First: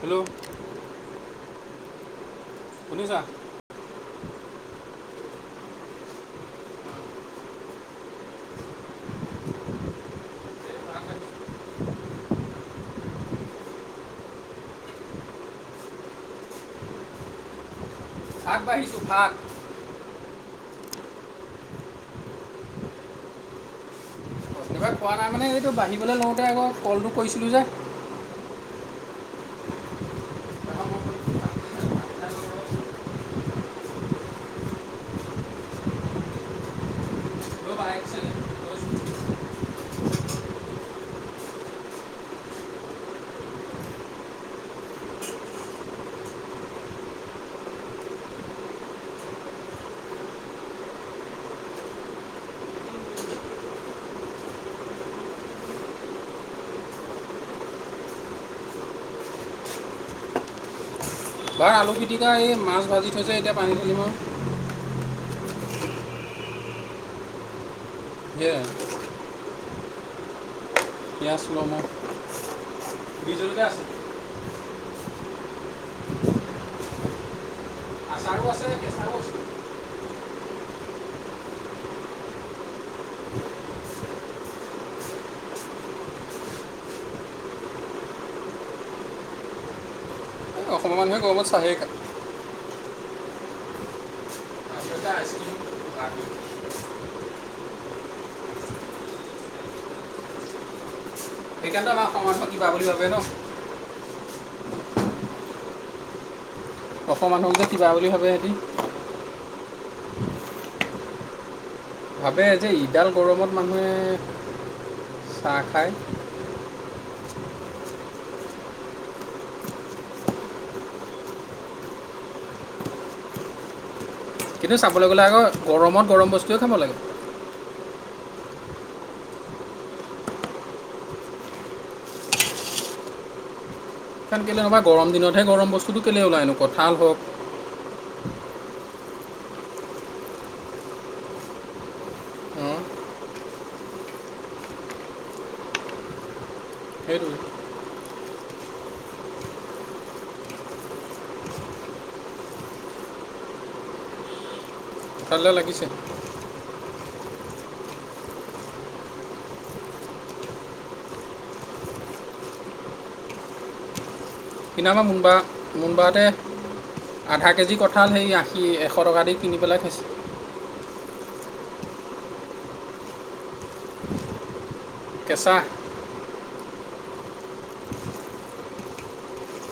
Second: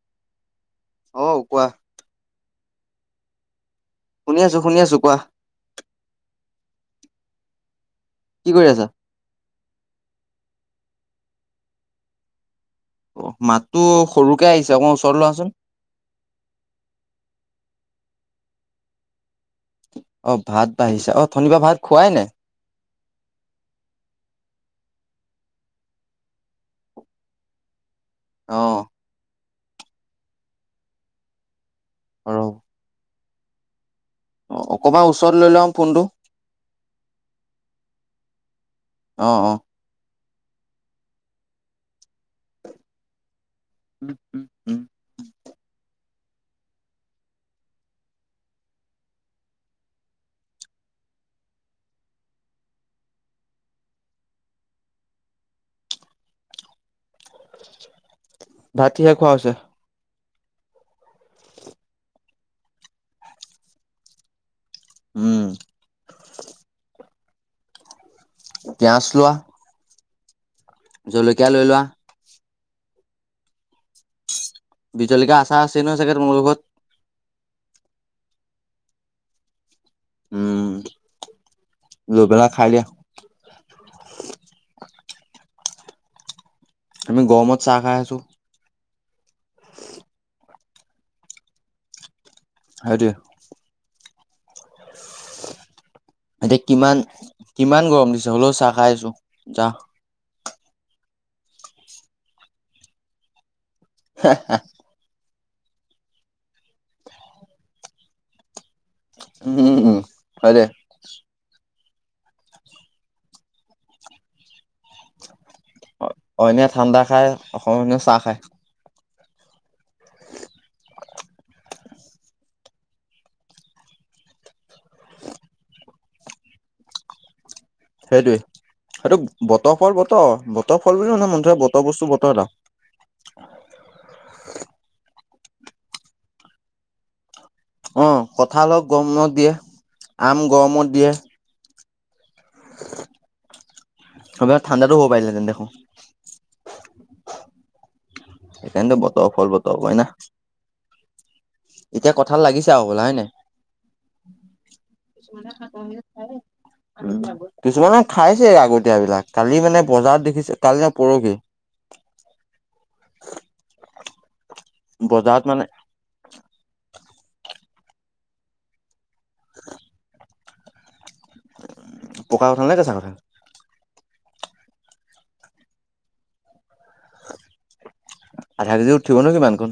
Hello অহ কোৱা। শুনিছা? শুনি আছোঁ, শুনি আছোঁ, কোৱা। কি কৰি আছা? অ' মাতটো সৰুকে আহিছে অকমান ওচৰত লোৱাচোন। [unintelligible] ভাত বাঢ়িছো, ভাত। অ ভাত বাঢ়িছা, অথনিপা ভাত খুৱাই নাই? এইবাৰ পোৱা নাই মানে, এইটো বাঢ়িবলৈ লওঁতে আকৌ কলটো কৰিছিলোঁ যে। অ'। আৰু অ, অকমান ওচৰত লৈ লোৱা আক ফোনটো। অ', অ'। উম উম উম, উম। ভাত কিহে খোৱা হৈছে? বাৰ আলু পিটিকা, এই মাছ ভাজি থৈছে, এতিয়া পানী ধালিম আৰু। উম। পিয়াজ লোৱা [unintelligible] পিয়াজ জলকীয়া লৈ লম লোৱা আৰু, বিহ জলকীয়া আছে। বিহ জলকীয়াৰ আচাৰ আছেই নহয় চাগে তোমালোকৰ ঘৰত? আচাৰো আছে, কেঁচাও আছে। উম, লৈ পেলাই খাই দিয়া। আমি গৰমত চাহ খাই আছোঁ। অসমৰ মানুহে গৰমত চাহে খায়। হেইটোৱে। এতিয়া কিমান-কিমান গৰম দিছে, হ'লেও চাহ খাই আছো। যাহ সেইকাৰণেতো আমাৰ অসমক কিবা বুলি ভাবে ন? হে, হা অসমৰ মানুহক যে কিবা বুলি ভাবে সিহঁতি। উম, হয় দে। ভাবে যে, এইডাল গৰমত মানুহে চাহ খায়! খায়, অসমীয়া মানুহে চাহ খায়। কিন্তু, চাবলৈ গ'লে আকৌ গৰমত গৰম বস্তুৱে খাব লাগে। সেইটোৱে। সেইটো বতৰ ফল বতৰত, বতৰ ফল বুলি মন যায়, বতৰ বস্তু বতৰত আহ [unintelligible] [unintelligible] গৰম দিনতহে গৰম বস্তুটো কেলেই ওলায়নো কঁঠাল হওঁক? অ' কঁঠালো গৰমত দিয়ে, আম গৰমত দিয়ে। অঁ, এইবোৰ ঠাণ্ডাতো হ'ব পাৰিলেহেঁতেন দেখোন। সেইটোৱে সেইকাৰণেতো বতৰৰ ফল বতৰত কয় না এতিয়া কঁঠাল লাগিছে আৰু হ'বলা হয় নে নাই? শুকালে লাগিছে। কিছুমানে খাইছে আগতীয়াবিলাক। কালি মানে বজাৰত দেখিছোঁ, কালি নে পৰহি। [unintelligible] কিন্তু আমাৰ মুনবা, বজাৰত মানে মুনবাহঁতে আধা কেজি কঁঠাল সেই আশী, এশ এশ টকা দি কিনি পেলাই খাইছে। পকা কঁঠালনে কেঁচা কঁঠাল? কেঁচা। আধাকেজিত উঠিবনো কিমান কণ।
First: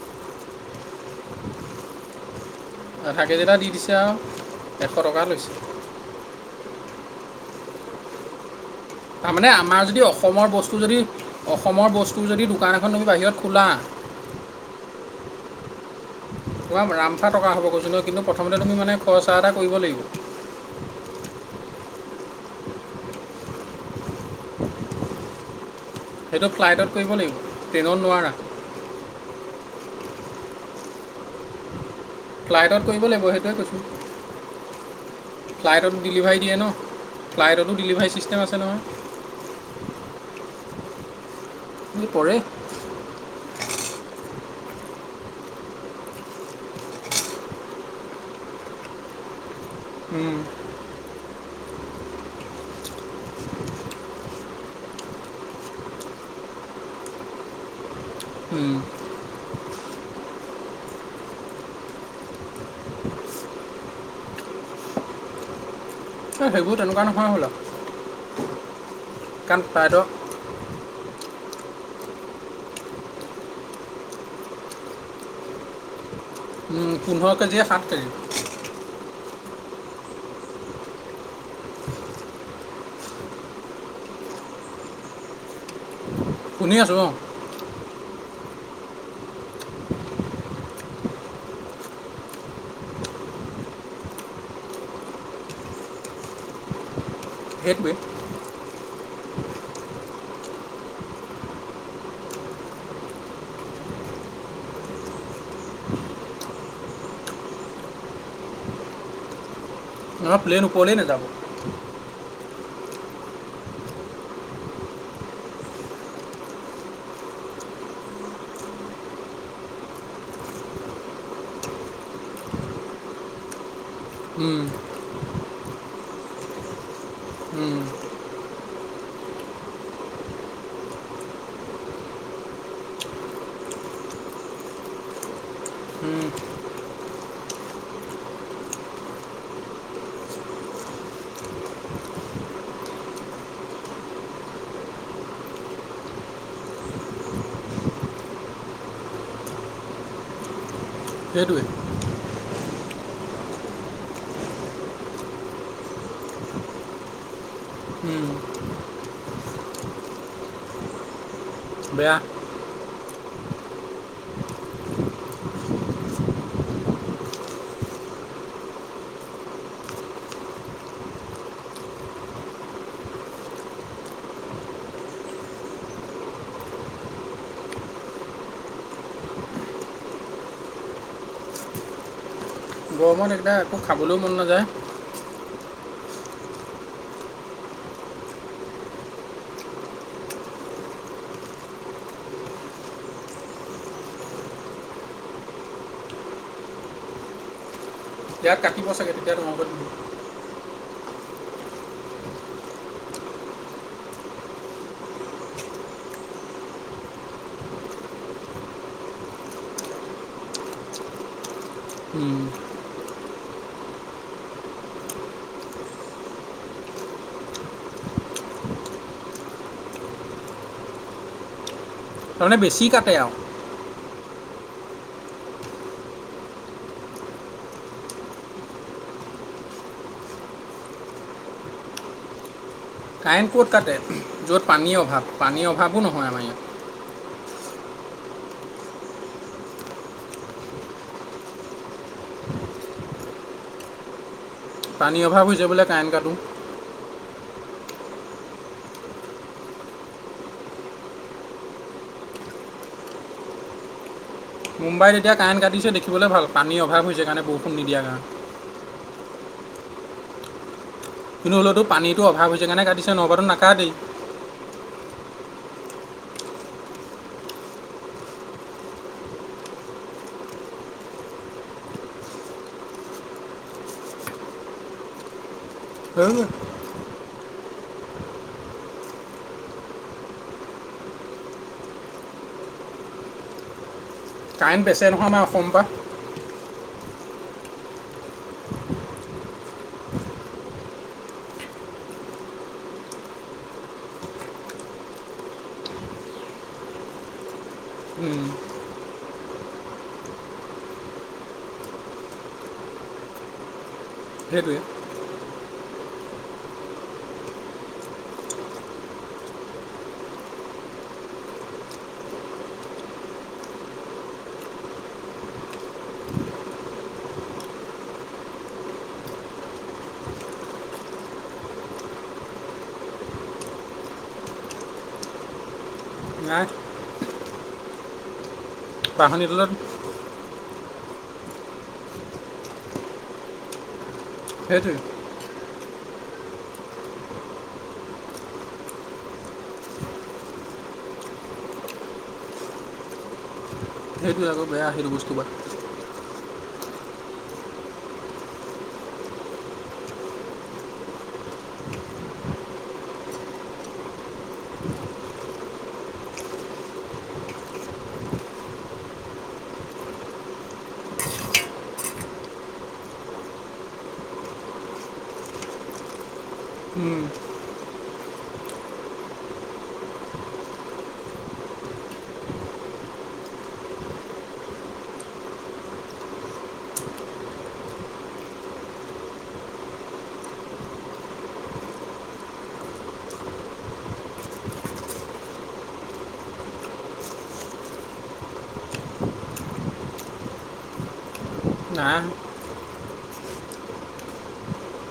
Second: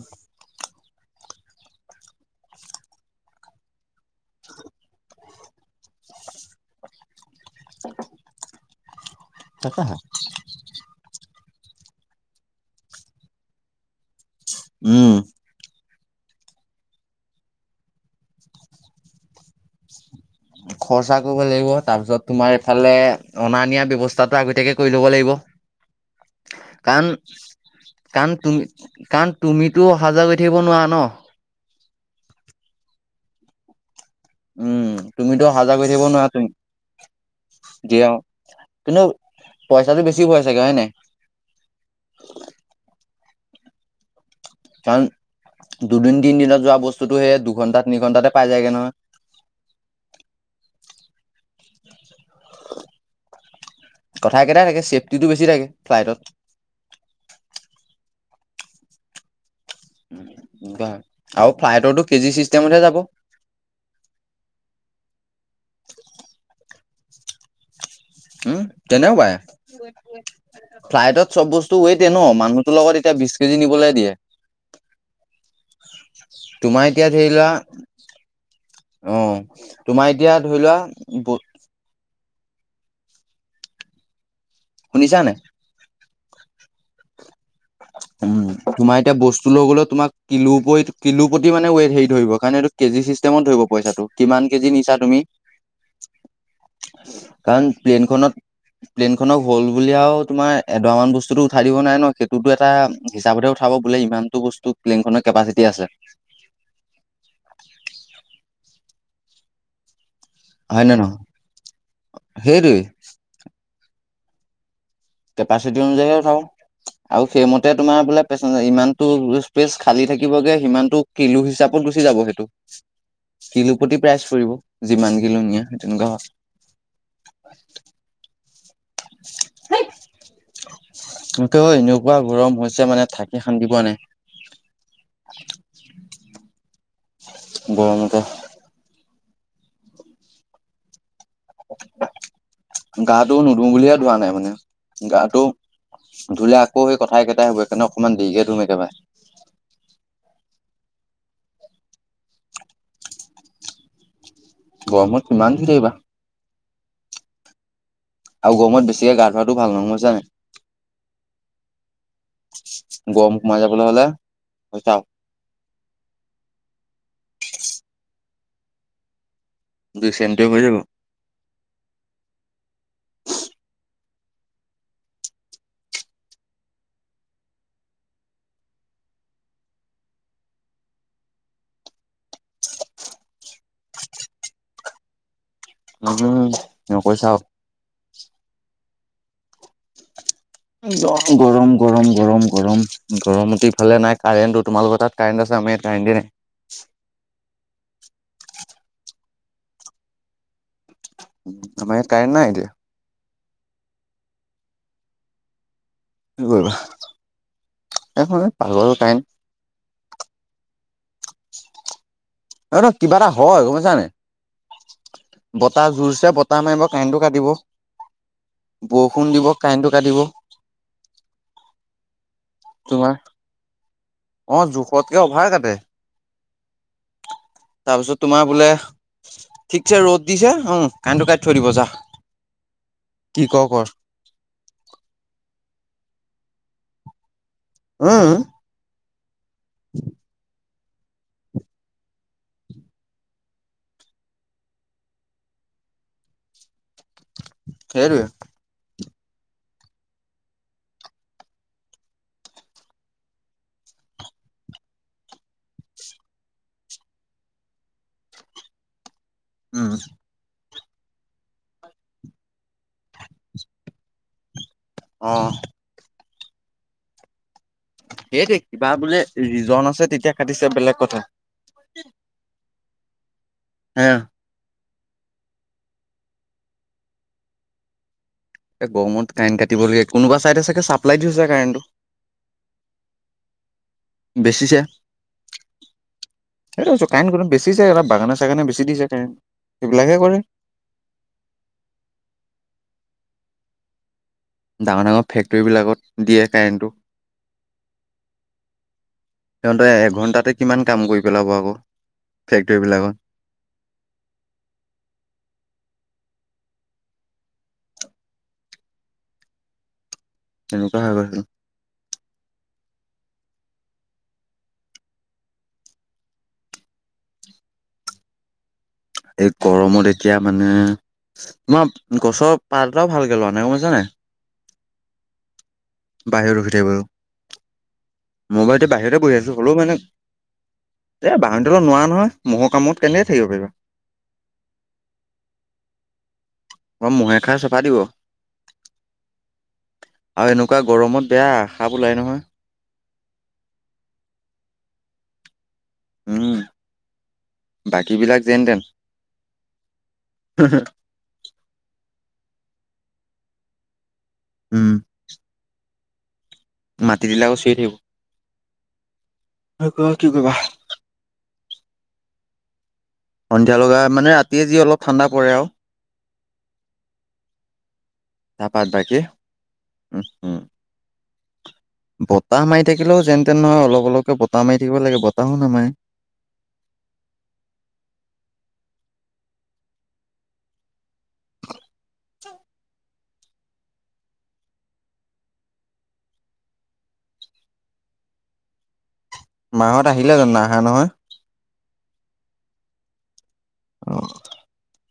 আধাকেজি এটা দি দিছে আৰু এশ টকা লৈছে। [unintelligible] তাৰমানে আমাৰ যদি অসমৰ বস্তু যদি অসমৰ বস্তুৰ যদি দোকান এখন তুমি বাহিৰত খোলা উম। তোমাৰ ৰামফা টকা হ'ব কৈছোঁ নহয়, কিন্তু প্ৰথমতে তুমি মানে খৰচা এটা কৰিব লাগিব। খৰচা কৰিব লাগিব। তাৰপিছত, তোমাৰ এইফালে অনা-নিয়া ব্যৱস্থাটো আগতীয়াকৈ কৰি ল'ব লাগিব। সেইটো ফ্লাইটত কৰিব কাৰণ, লাগিব ট্ৰেইনত নোৱাৰা কাৰণ তুমি, কাৰণ তুমি তো অহা-যোৱা কৰি থাকিব নোৱাৰা ন। ফ্লাইটত কৰিব লাগিব, সেইটোৱে কৈছোঁ। উম, তুমিতো অহা-যোৱা কৰি ফ্লাইটত থাকিব নোৱাৰা, ডেলিভাৰী দিয়ে ন তুমি ফ্লাইটতো ডেলিভাৰী [unintelligible] ছিষ্টেম আছে নহয় কিন্তু পইচাটো বেছি পোৱা চাগে হয় নাই? [unintelligible] পৰে। কাৰণ দুদিন-তিনদিনত যোৱা বস্তুটো সেই দুঘন্টা-তিনিঘন্টাতে পাই যায়গে নহয়। উম। কথা একেটাই থাকে, চেফটিটো বেছি থাকে ফ্লাইটত। উম। আৰু ফ্লাইটৰটো কেজি চিষ্টেমতহে যাব। এ সেইবোৰ তেনেকুৱা নহয় হবলা। উম, তেনেকোৱাই, ফ্লাইটত চব বস্তু ৱেইট এ ন', মানুহটোৰ লগত এতিয়া বিশ কেজি নিবলৈ দিয়ে। তোমাৰ উম, এতিয়া ধৰি পোন্ধৰ লোৱা, কেজিয়ে সাত কেজি অ'। তোমাৰ এতিয়া ধৰি লোৱা ব শুনিছানে? শুনি আছোঁ, অ'। উম, তোমাৰ এতিয়া বস্তু লৈ গ'লেও তোমাক কিলো কৰি, কিলো প্ৰতি মানে ৱেইট হেৰি ধৰিব, কাৰণ এইটো কেজি চিষ্টেমত ধৰিব। পইচাটো, কিমান কেজি নিছা তুমি। [inaudible] কাৰণ সেইটোৱে প্লেনখনত প্লেইনখনক হ'ল বুলি আৰু তোমাৰ এডৰা মান বস্তুতো উঠাই দিব নোৱাৰে ন', সেই [unintelligible] এটা হিচাপতহে উঠাব, বোলে ইমানটো বস্তু বোলে প্লেনখনৰ কেপাচিটি আছে। [inaudible] [unintelligible] প্লেন হয় নে ওপৰলেই নহয় নাযাব। সেইটোৱেই। কেপাচিটি অনুযাই হে উঠাব। আৰু সেইমতে তোমাৰ বোলে পেচজ, ইমানতটো স্পেচ খালী থাকিবগে সিমানটো কিলো হিচাপত গুচি যাব সেইটো। কিলো প্ৰতি প্ৰাইচ পৰিব, উম, যিমান কিলো নিয়া সেই তেনেকুৱা হয়। উম। [inaudible] কিন্তু এনেকুৱা গৰম হৈছে মানে থাকি শান্তি পোৱা নাই। [inaudible] উম, গৰমতে। গাটোও নুধু বুলিয়ে ধোৱা নাই মানে, গাটো ধুলে আকৌ সেই কথা একেইটাই হব, সেইকাৰণে অকণমান দেৰিকে ধুম একেবাৰে। [inaudible] সেইটোৱে। গৰমত কিমান ধুই থাকিবা। উম, আৰু গৰমত বেছিকে গা ধোৱাটো ভাল নহয়, গম পাইছানে। বেয়া। গৰম সোমাই যাবলে হলে, হৈছে। [unintelligible] [inaudible] [unintelligible] যাব। গৰমত একদাৰ একো খাবলৈও মন নাযায়। নকৈছা আও। গৰম, গৰম, গৰম, গৰম, গৰমত ইফালে নাই কাৰেণ্টটো, তোমালোকৰ তাত কাৰেণ্ট আছে আমাৰ ইয়াত কাৰেণ্ট এ নাই। [unintelligible] কাটিব চাগে তেতিয়া তোমালোকৰ দিব। আমাৰ ইয়াত কাৰেণ্ট নাই এতিয়া। কি কৰিবা? এইখন পাগল কাৰেণ্ট। উম। নহয় কিবা এটা হয়, গম‌‌ পইছানে নাই? বতাহ জোৰছে বতাহ মাৰিব, কাৰেণ্টো কাটিব। বৰষুণ দিব কাৰেণ্টো কাাটিব। তাৰমানে বেছি কাটে আৰু। অ', জোখতকে অভাৰ কাটে। [inaudible] তাৰ পিছত তোমাৰ বোলে ঠিকছে ৰ'দ দিছে উম কণ্টো কাইি থৈ দিব যা। কি কাৰেণ্ট ক'ত কৰ কৰ কাটে? য'ত পানীৰ অভাৱ। পানীৰ অভাৱো নহয় আমাৰ ইয়াত। উম'। [inaudible] পানীৰ অভাৱ হৈছে বোলে কাৰেণ্ট কাটো। সেইটোৱে। মুম্বাইত এতিয়া কাৰেণ্ট কাটিছে দেখিবলৈ ভাল পানীৰ অভাৱ হৈছে কাৰণে বৰষুণ নিদিয়াৰ কাৰণে। উম। কিন্তু হ'লেওতো পানীটো অভাৱ হৈছে কাৰণে কাটিছে নহপাটো নাকা দেই। অহ। সেইটেই কিবা বোলে ৰিজন আছে তেতিয়া কাটিছে বেলেগ কথা। হা সেইটোৱেই। গমত কাৰেণ্ট কাটিবলগীয়া কোনোবা ছাইডে চাগে ছাপ্লাই দিছে কাৰেণ্টটো। [inaudible] বেচিছে কাৰেণ্ট বেচে নহয় আমাৰ অসমৰ পৰা। সেই টোৱে কৈছো কাৰেণ্ট গম বেছি যায় অলপ বাগানে চাগানে বেছি দি যায় কাৰেণ্ট সেইবিলাকে কৰে। [inaudible] ডাঙৰ ডাঙৰ ফেক্টৰীবিলাকত দিয়ে কাৰেণ্টটো। উম। সিহঁতে এঘন্টাতে কিমান কাম কৰি পেলাব আকৌ। ফেক্টৰীবিলাকত। সেইটোৱে। তেনেকুৱা হৈ গৈছে। এই গৰমত এতিয়া মানে তোমাৰ গছৰ পাট এটাও ভাল কে লোৰা নাই গম পাইছানে নাই। বাহিৰ নাই ৰখি থাকিব লেউ। মইবাইটো বাহিৰতে বাঁহনি বহিছো তলত হ'লেও মানে এ বাহনীতলত নোৱাৰোৱা নহয় মহৰ কামোৱত কেনেকয়ে থাকিব পাৰিবা। সেইটোৱ। আৰু মহে খাই চাফা দিব। আৰু এনেকুৱা গৰমত বেয়া সাপ ওলাই নহয়। সেইটোৱে আকৌ বেয়া আহিল বস্তু পাত উম বাকী বিলাক যেনতেন্ হো হো উম' মাটি দিলে আকৌ চিঞৰি থাকিব। হয় ক কি কৰিবা সন্ধিয়া লগা মানে ৰাতিয়ে যি অলপ ঠাণ্ডা পৰে আৰু। উম, তাপাত বাকী উম হো বতাহ মাৰি থাকিলেও যেন তেন নহয় অলপ অলপকে বতাহ মাৰি থাকিব লাগে বতাহো নামায়ে। [inaudible] মাহত আহিলে জানো নাই আহা নহয়? নাই অহা। অ'।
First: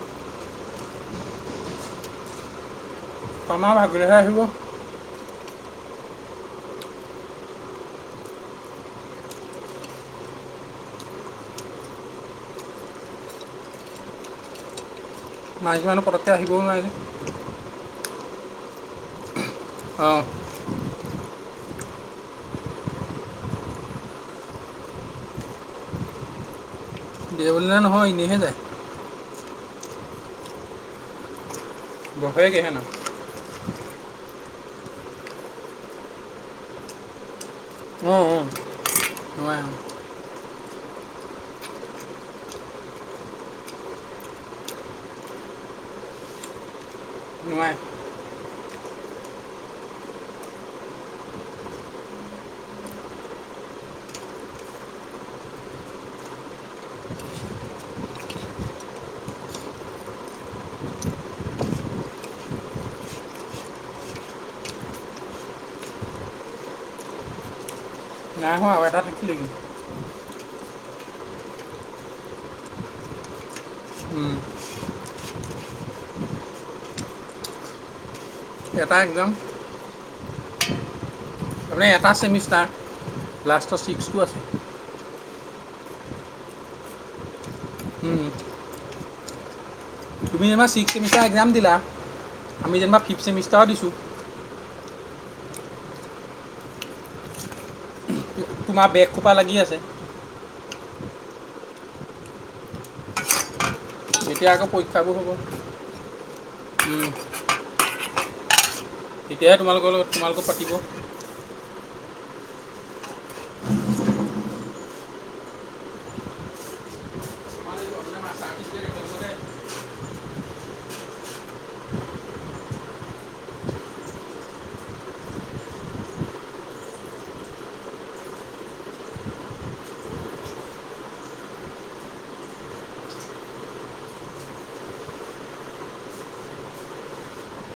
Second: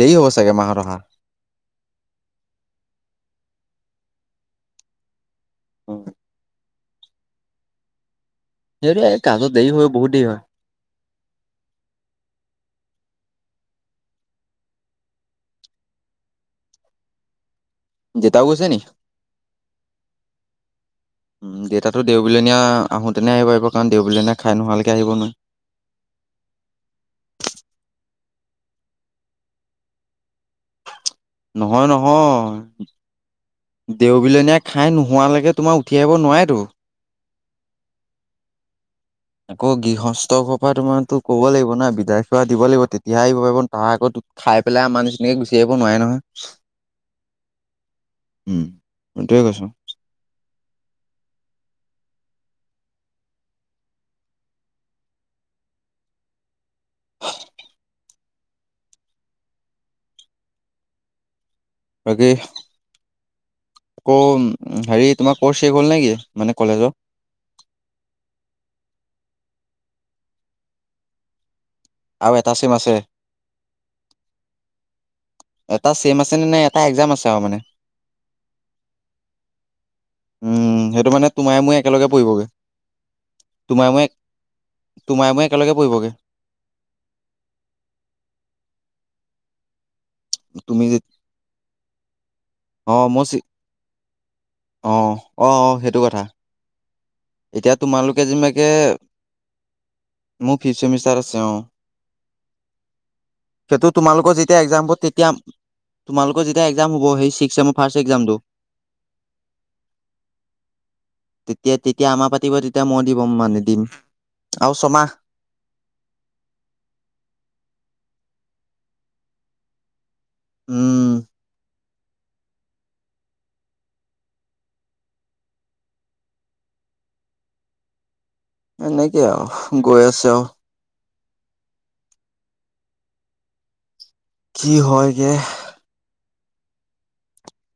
দেৰি হ'ব চাগে মাহত অহা? [inaudible] হয়। সেইটো এই কাজত দেৰি হৈ বহুত দেৰি হয়। মাইকী মানুহ পতককৈ আহিবও নোৱাৰি। দিতাও গৈছে নি অঁ দেউতাতটো দেওবুলিনীয়া আহোতেনে আহিবাৰিব কাৰণ দেওবুলীয়া খাই নোহালকৈ আহিব নহয়। [unintelligible] নহয়, এনেইহে যায়। নহয় বহেগৈহে না নহয় দেওবিলনীয়া খাই নোহোৱালৈকে তোমাৰ উঠি আহিব নোৱাৰেটো। উম, উম। আকৌ গৃহস্থ [unintelligible] তোমাৰতো ক'ব লাগিব ন! বিদায় চোৱা দিব লাগিব, তেতিয়াহে আহিব‌ পাৰিব [unintelligible] আকৌ খাই পেলাই আমাৰ নিচিনাকৈ গুচি আহ দিব নোৱাৰে নহয় নোৱাৰে উম সটোৱে কৈছো বাকী আকৌ হেৰি তোমাৰ কৰ্চ শেষ হ'ল, নেকি? মানে কলেজৰ? নাইহোৱা এটাত থাকিলেই আৰু এটাচিম আছে উম, এটা ছেম আছে নে নাই এটা এক্জাম আছে আৰু মানে। এটা একদম উম, সেইটো মানে তোমাই মই একেলগে এটা পৰিবগৈ ছেমিষ্টাৰ লাষ্টৰ তোমাৰ মই ছিক্সটো আছে তোমাই মোক একেলগে পৰিবগে। উম। তুমি [unintelligible] চিক্স চেমিষ্টাৰ একজাম দিলা? আমি অ যেনিবা মই ফিফথ চি চেমিষ্টাৰৰ দিছোঁ। অ অ সেইটো কথা এতিয়া তোমালোকে যেনেকাকে তোমাৰ বেগ খোপা লাগি আছে মোৰ ফিফ চেমিষ্টাৰ আছে অ সেইটো তোমালোকৰ এতিয়া যেতিয়া আকৌ এক্জাম হ'ব পৰীক্ষাবোৰ তেতিয়া তোমালোকৰ যেতিয়া এক্জাম হব সেই ছিক্স ফাৰ্ষ্ট এক্জামটো তেতিয়াহে তোমালোকৰ লগ তোমালোকক পাতিব মাহ পাতিব তেতিয়া মই দিব মানে দিম আৰু ছমাহ [unintelligible] উম এনেকে আৰু গৈ আছে আৰু কি হয়গে?